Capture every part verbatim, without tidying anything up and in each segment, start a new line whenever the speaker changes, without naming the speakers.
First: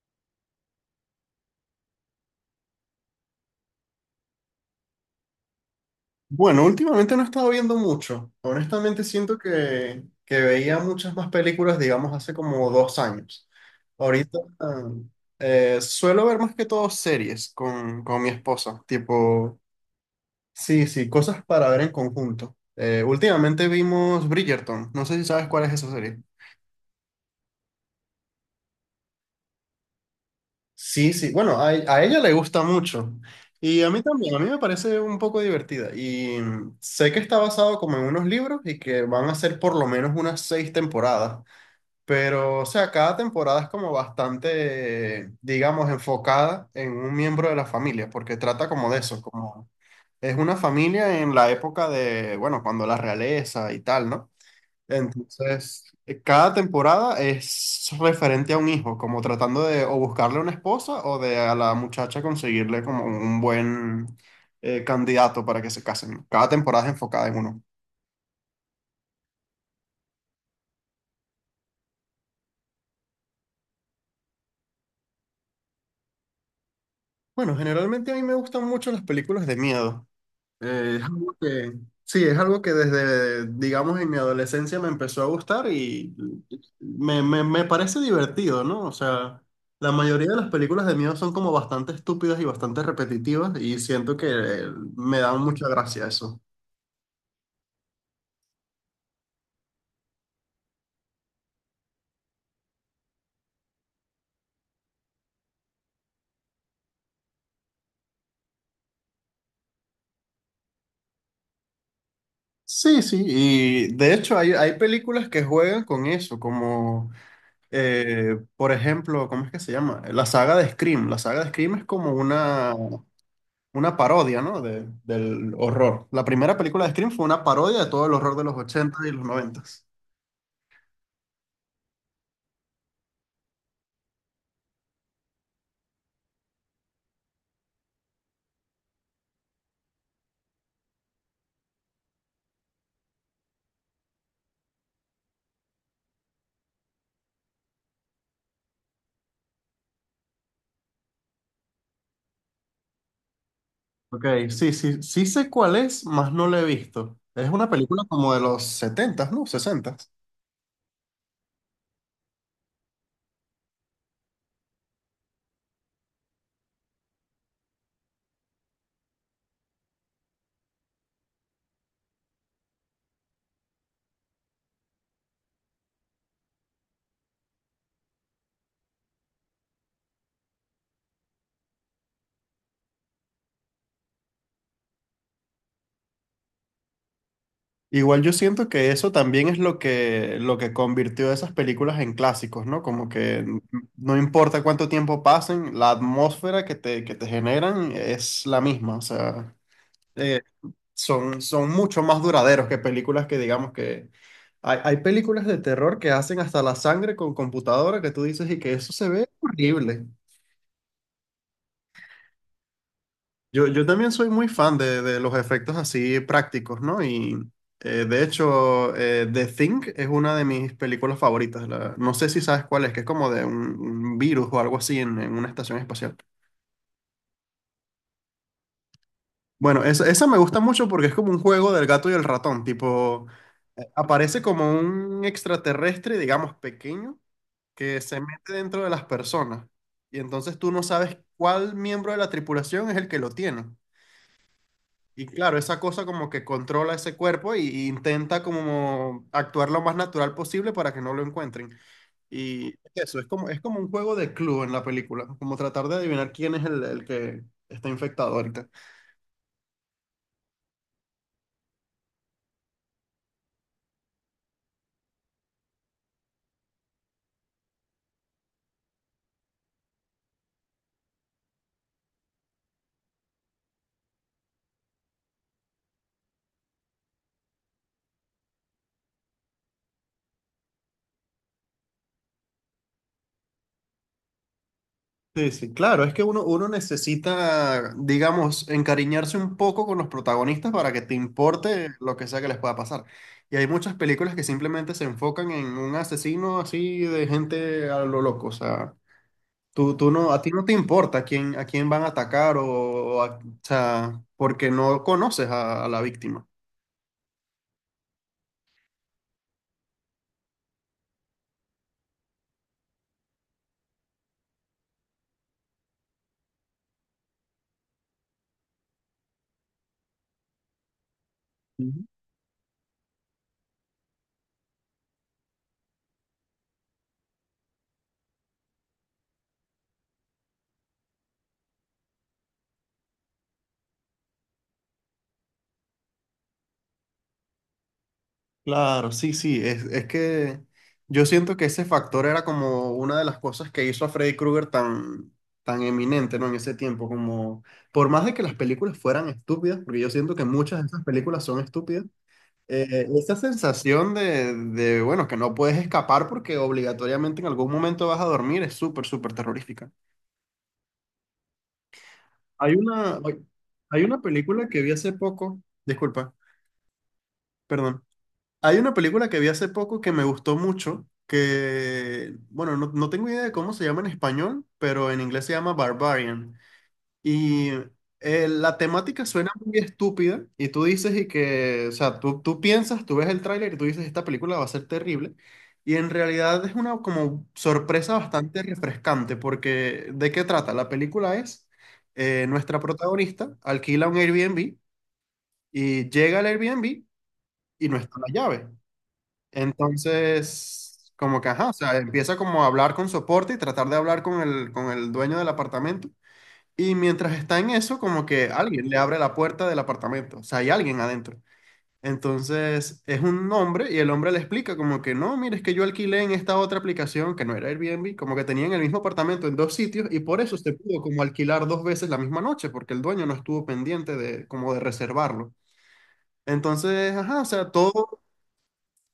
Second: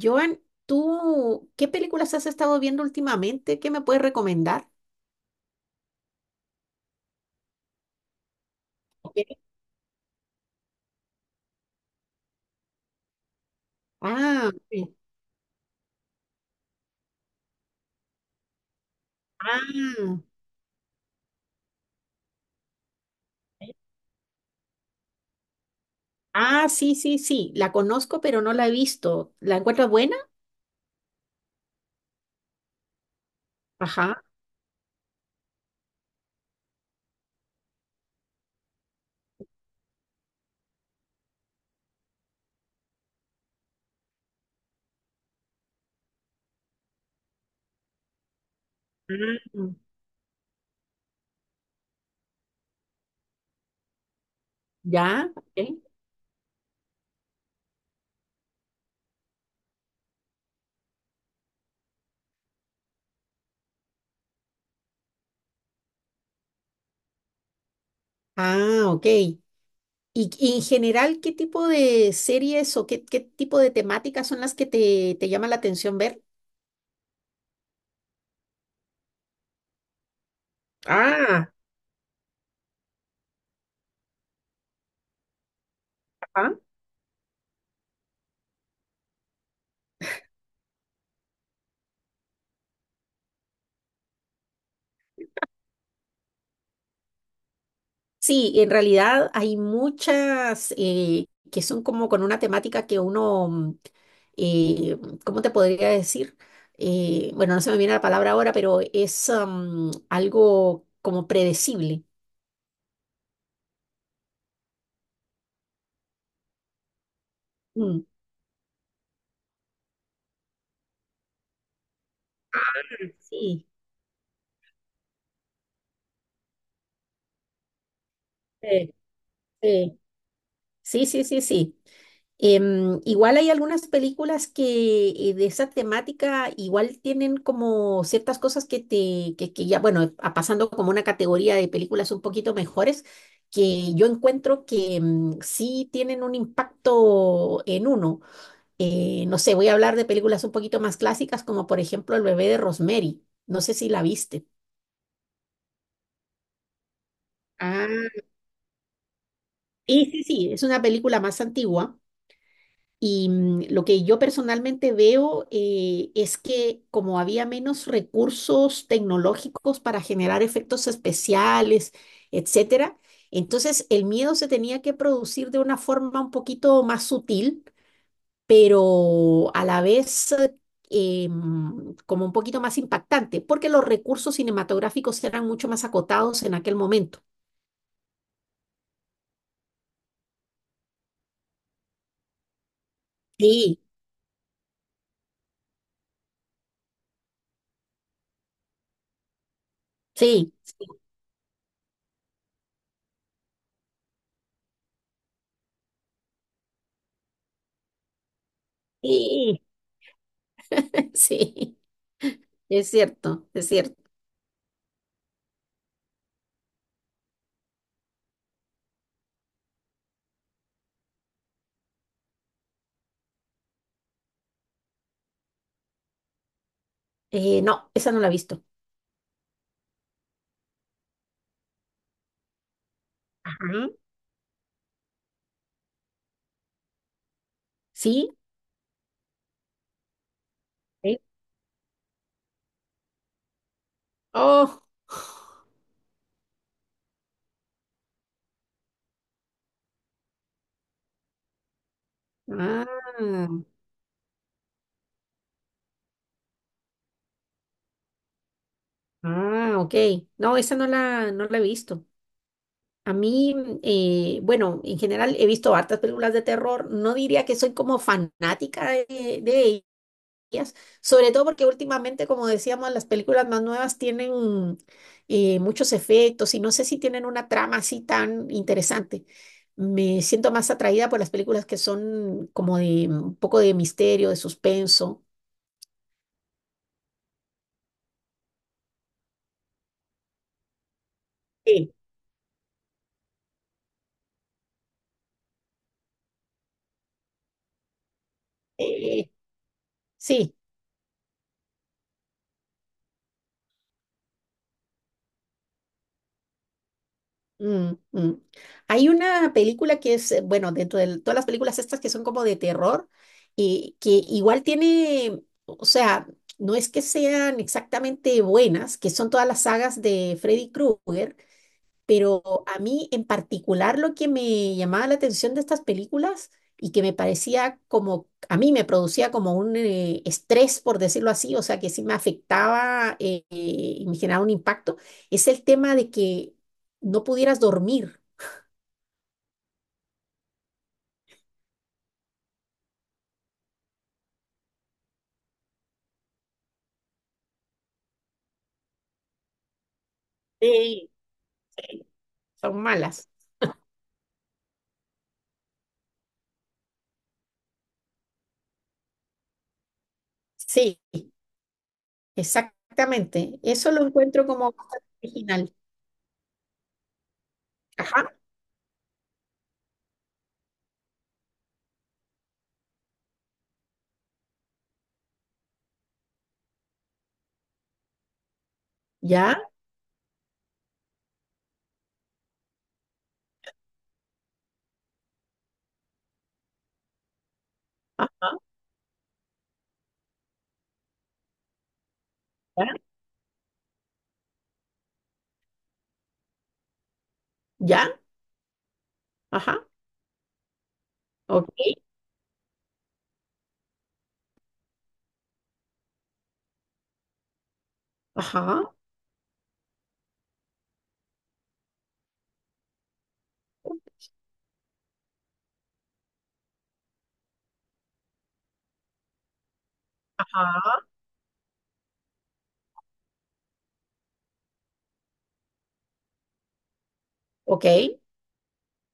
Joan, ¿tú qué películas has estado viendo últimamente? ¿Qué me puedes recomendar?
Bueno, últimamente no he estado viendo mucho. Honestamente
Ok.
siento que, que veía muchas más películas, digamos, hace como dos años. Ahorita
Ah, sí.
eh, suelo ver más que todo series con, con mi esposa, tipo,
Ah,
sí, sí, cosas para ver en conjunto. Eh, últimamente vimos Bridgerton, no sé si sabes cuál es esa serie.
ah, sí, sí, sí, la conozco, pero no la he visto. ¿La encuentras buena?
Sí, sí. Bueno, a, a ella le gusta mucho. Y a mí
Ajá.
también, a mí me parece un poco divertida. Y mm, sé que está basado como en unos libros y que van a ser por lo menos unas seis temporadas. Pero, o sea, cada temporada es como bastante, digamos, enfocada en un miembro de la familia, porque trata como de eso, como
Ah,
es una familia en la época de, bueno, cuando la realeza y tal, ¿no?
ya, ok.
Entonces, eh, cada temporada es referente a un hijo, como tratando de o buscarle una esposa o de a la muchacha conseguirle como un buen eh, candidato para que se casen. Cada temporada es enfocada en uno.
Ah, ok. ¿Y, y en general qué tipo de series o qué, qué tipo de temáticas son las que te, te llama la atención ver?
Bueno, generalmente a mí me gustan mucho las películas de miedo. Eh, es algo
Ah,
que, sí, es algo que desde, digamos, en mi adolescencia me empezó a gustar y
ajá.
me, me- me parece divertido, ¿no? O sea, la mayoría de las películas de miedo son como bastante estúpidas y bastante repetitivas y siento que eh, me da mucha gracia eso.
Sí, en realidad hay muchas eh, que son como con una temática que uno, mm, eh, ¿cómo te podría decir? Eh, bueno, no se me viene la palabra ahora, pero es am, algo como predecible.
Sí, sí, y de hecho hay, hay películas que juegan con eso, como
Mm.
eh, por ejemplo, ¿cómo es que se llama? La saga de Scream. La saga de Scream es como una,
Sí.
una parodia, ¿no? De- del horror. La primera película de Scream fue una parodia de todo el horror de los
eh,
ochenta y los noventa.
eh, Sí, sí, sí, sí. Em, igual hay algunas películas que eh, de esa temática igual tienen como ciertas cosas que te, que, que ya, bueno, a- pasando como una categoría de películas un poquito mejores, que yo encuentro que mm, sí tienen un impacto en uno. Eh, no sé, voy a hablar de películas un poquito más clásicas, como por ejemplo El bebé de Rosemary. No sé si la
Ok,
viste.
sí, sí, sí sé cuál es, más no la he visto. Es una película
Ah,
como de los setenta, ¿no? sesenta.
sí, sí, sí, es una película más antigua. Y mm, lo que yo personalmente veo eh, es que como había menos recursos tecnológicos para generar efectos especiales, etcétera, entonces el miedo se tenía que producir de una forma un poquito más sutil, pero a la vez eh, eh, mm, como un poquito más impactante, porque los recursos cinematográficos eran mucho más acotados en aquel momento.
Igual yo siento que eso también es lo que, lo que convirtió esas películas en clásicos, ¿no? Como que
Sí,
no importa cuánto tiempo pasen, la atmósfera que te, que te generan es la misma. O sea, eh,
sí,
son, son mucho más duraderos que películas que digamos que... Hay, hay películas de terror que hacen hasta la sangre con computadora que tú dices y que eso se ve
sí,
horrible.
sí, es cierto,
Yo,
es
yo
cierto.
también soy muy fan de, de los efectos así prácticos, ¿no? Y eh, de hecho, eh, The Thing es una de mis películas favoritas. La- no sé si sabes cuál es, que es como de un, un virus o algo así en en una estación espacial.
Eh, no, esa no la he visto.
Bueno, esa, esa me gusta mucho porque es como un juego del gato y el ratón, tipo,
Ajá.
eh, aparece como un extraterrestre, digamos, pequeño, que se
¿Sí?
mete dentro de las personas. Y entonces tú no sabes
¿Sí?
cuál miembro de la tripulación es el que lo tiene.
Oh,
Y claro, esa cosa como que controla ese cuerpo y, y intenta como actuar lo más natural posible para que no lo encuentren. Y
ah,
eso, es como, es como un juego de club en la película, como tratar de adivinar quién es el, el que está infectado ahorita.
ah, ok. No, esa no la, no la he visto. A mí, eh, bueno, en general he visto hartas películas de terror. No diría que soy como fanática de, de tecnologías, sobre todo porque últimamente, como decíamos, las películas más nuevas tienen eh, muchos efectos y no sé si tienen una trama así tan interesante. Me siento más atraída por las películas que son como de mm, un poco de misterio, de suspenso.
Sí, sí, claro, es que uno, uno necesita, digamos, encariñarse un poco con los protagonistas para que te importe
Sí.
lo que sea que les pueda pasar. Y hay muchas películas que simplemente se enfocan en un asesino así de gente a lo loco. O sea,
Eh,
tú, tú no, a ti
sí.
no te importa a quién, a quién van a atacar o, o a- o sea, porque no conoces a, a la víctima.
Mm, mm. Hay una película que es, eh, bueno, dentro de todas las películas estas que son como de terror, y que igual tiene, o sea, no es que sean exactamente buenas, que son todas las sagas de Freddy Krueger, pero a mí en particular lo que me llamaba la atención de estas películas y que me parecía como, a mí me producía como un eh, estrés, por decirlo así, o sea, que sí me afectaba eh, y me generaba un impacto, es el tema de que no pudieras dormir.
Claro, sí, sí, es, es que yo siento que ese factor era como una de las cosas que hizo a Freddy Krueger tan, tan eminente, ¿no? En ese tiempo, como por más de que las películas fueran estúpidas, porque yo siento que muchas de esas
Sí.
películas son estúpidas,
Son
eh,
malas.
esa sensación de, de, bueno, que no puedes escapar porque obligatoriamente en algún momento vas a dormir es súper, súper terrorífica.
Sí,
Hay una, hay
exactamente. Eso
Hay
lo
una
encuentro
película
como
que vi
bastante
hace poco,
original.
disculpa, perdón.
Ajá,
Hay una película que vi hace poco que me gustó mucho, que, bueno, no, no tengo idea de cómo se llama en español, pero en inglés se llama Barbarian. Y eh, la temática suena
ya,
muy estúpida y tú dices y que, o sea, tú, tú piensas, tú ves el tráiler y tú dices, esta película va a ser terrible. Y en realidad es una como sorpresa
ajá,
bastante refrescante, porque ¿de qué trata? La película es, eh, nuestra
ya,
protagonista alquila un Airbnb y llega al Airbnb y no
ya,
está la llave.
ajá,
Entonces, como que, ajá, o
ok,
sea, empieza como a hablar con soporte y tratar de hablar con el, con el dueño del apartamento. Y mientras está en eso, como que
ajá,
alguien le abre la puerta del apartamento, o sea, hay alguien adentro. Entonces, es un hombre y el hombre le explica como que, no, mire, es que yo alquilé en esta otra aplicación que no era Airbnb, como que tenían el mismo apartamento en dos sitios y por eso se pudo
ajá,
como alquilar dos veces la misma noche, porque el dueño no estuvo pendiente de como de reservarlo. Entonces, ajá, o sea,
ok,
todo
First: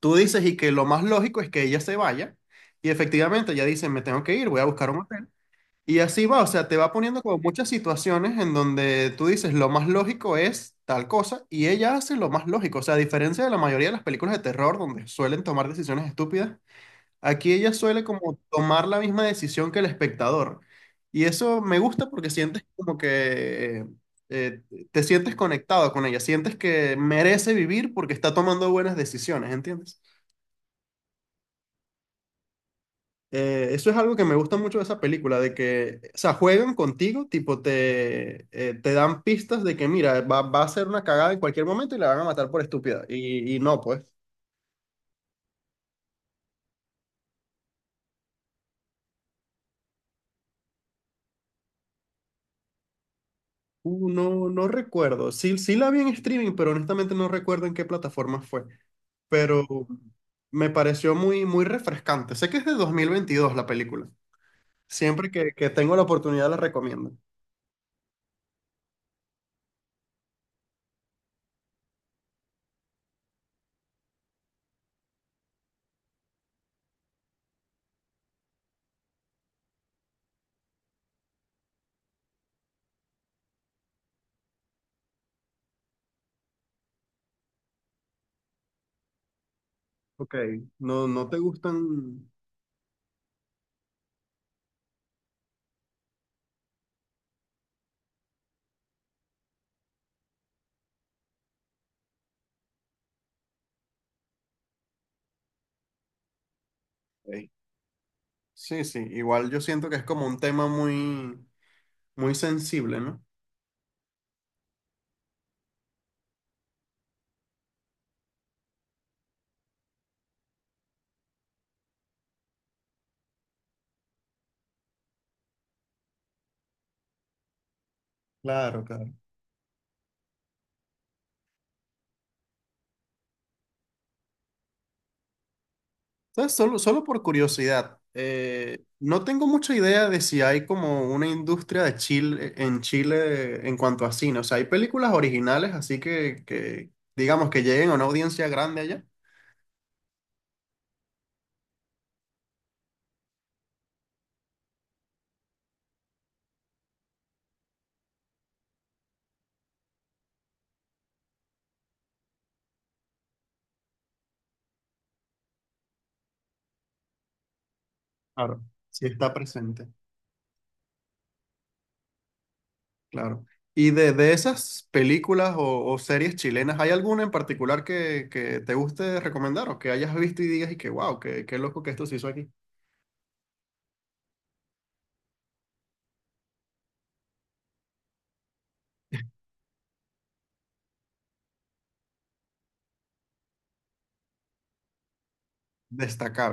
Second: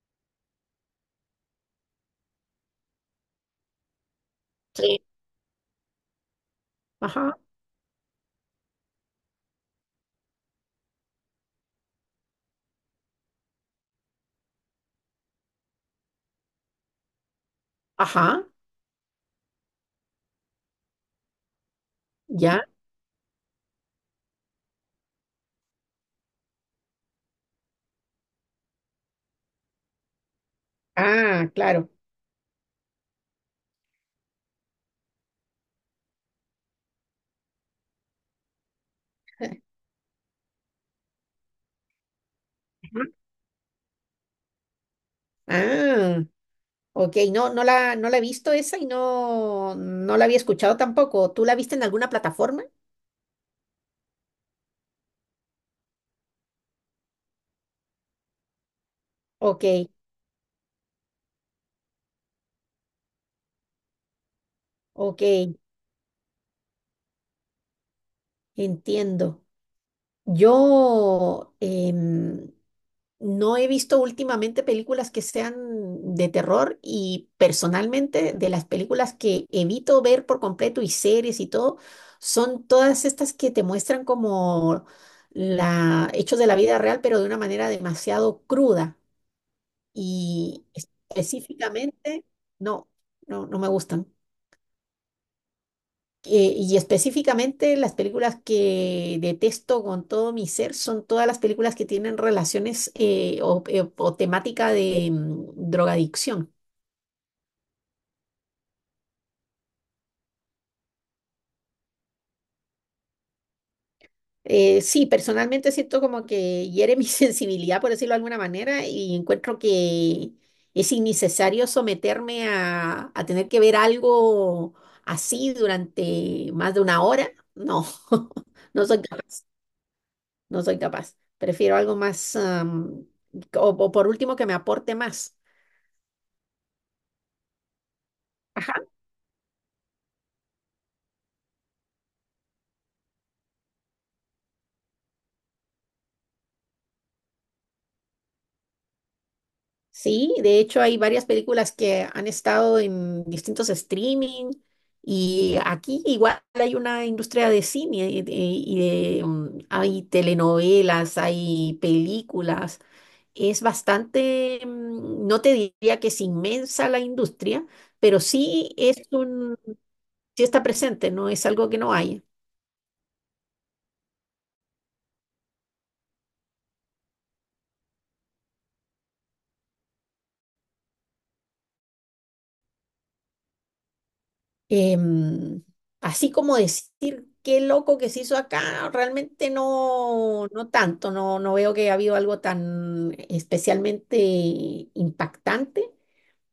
tú dices y que lo más lógico es que ella se vaya y efectivamente ella dice, me tengo que ir, voy a buscar un
sí,
hotel. Y así va, o sea, te va poniendo
ajá.
como muchas situaciones en donde tú dices, lo más lógico es tal cosa y ella hace lo más lógico. O sea, a diferencia de la mayoría de las películas de terror donde suelen tomar decisiones estúpidas, aquí ella suele como
Ajá,
tomar la misma decisión que el espectador. Y eso me gusta porque sientes
ya.
como que eh, te sientes conectado con ella, sientes que merece vivir porque está tomando buenas decisiones, ¿entiendes?
Ah, claro.
Eh, eso es algo que me gusta mucho de esa película, de que, o sea, juegan contigo, tipo, te, eh, te dan
Ajá.
pistas de que, mira, va, va a ser una cagada en cualquier momento y la van a matar por estúpida. Y, y no, pues,
Ah, ok, no, no la, no la he visto esa y no, no la había escuchado tampoco. ¿Tú la viste en alguna plataforma?
uh, no, no recuerdo. Sí, sí la vi en streaming, pero honestamente no recuerdo en qué plataforma fue.
Ok,
Pero me pareció muy, muy refrescante. Sé que es de dos mil veintidós la película.
ok,
Siempre que, que tengo la oportunidad la recomiendo.
entiendo. Yo, em, no he visto últimamente películas que sean de terror y personalmente de las películas que evito ver por completo y series y todo, son todas estas que te muestran como la, hechos de la vida real, pero de una manera demasiado cruda
Ok,
y
no, no te
específicamente,
gustan...
no, no, no me gustan. Eh, y específicamente las películas que detesto con todo mi ser son todas las películas que tienen relaciones eh, o, eh, o temática de mm, drogadicción.
Ok. Sí, sí, igual yo siento que es como un tema muy muy sensible, ¿no?
Eh, sí, personalmente siento como que hiere mi sensibilidad, por decirlo de alguna manera, y encuentro que es innecesario someterme a, a tener que ver algo así durante más de una hora. No,
Claro,
no soy
claro.
capaz. No soy capaz. Prefiero algo más, am, o, o por último, que me aporte más.
Entonces, solo, solo por curiosidad,
Ajá.
eh, no tengo mucha idea de si hay como una industria de Chile, en Chile en cuanto a cine. O sea, hay películas originales, así que, que digamos que lleguen a una audiencia grande allá.
Sí, de hecho hay varias películas que han estado en distintos streaming y aquí igual hay una industria de cine y de, y de, mm, hay telenovelas, hay películas. Es bastante, mm, no te diría que es inmensa la industria, pero
Claro.
sí es
Sí está
un,
presente,
sí está presente, no es algo que no hay.
claro. Y de, de esas películas o, o series chilenas, ¿hay alguna en particular que, que te guste recomendar o que hayas visto y digas y que wow, qué, qué loco que esto se hizo aquí?
Em, Así como decir qué loco que se hizo acá, realmente no, no tanto, no, no veo que ha habido algo tan especialmente impactante,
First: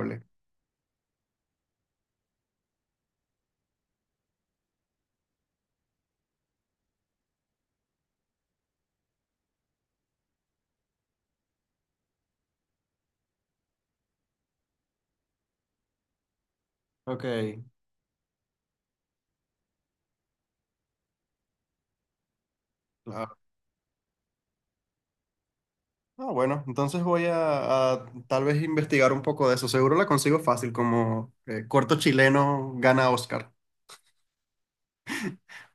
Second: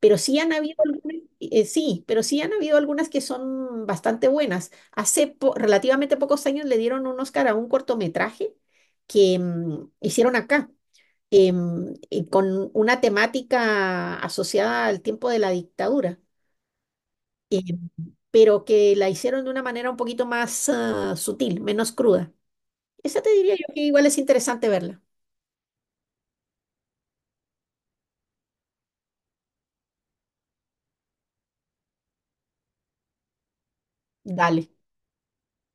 pero sí han habido algunas, eh, sí, pero sí han habido algunas que son bastante buenas. Hace po- relativamente pocos años le dieron un Oscar a un cortometraje que mm, hicieron acá. Em, y con una temática asociada al tiempo de la dictadura.
Ok,
em, pero que la hicieron de una manera un poquito más ah, sutil, menos cruda. Esa te
claro.
diría yo que igual es interesante verla.
Ah, bueno, entonces voy a, a tal vez investigar un poco de eso. Seguro la consigo fácil, como eh, corto chileno gana Oscar.
Dale.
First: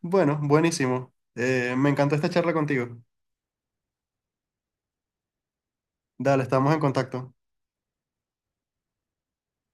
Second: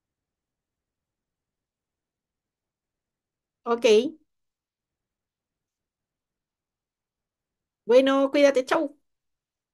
Bueno, buenísimo. Eh, me encantó esta charla contigo.
Ok.
Dale, estamos en contacto.
Bueno, cuídate. Chau.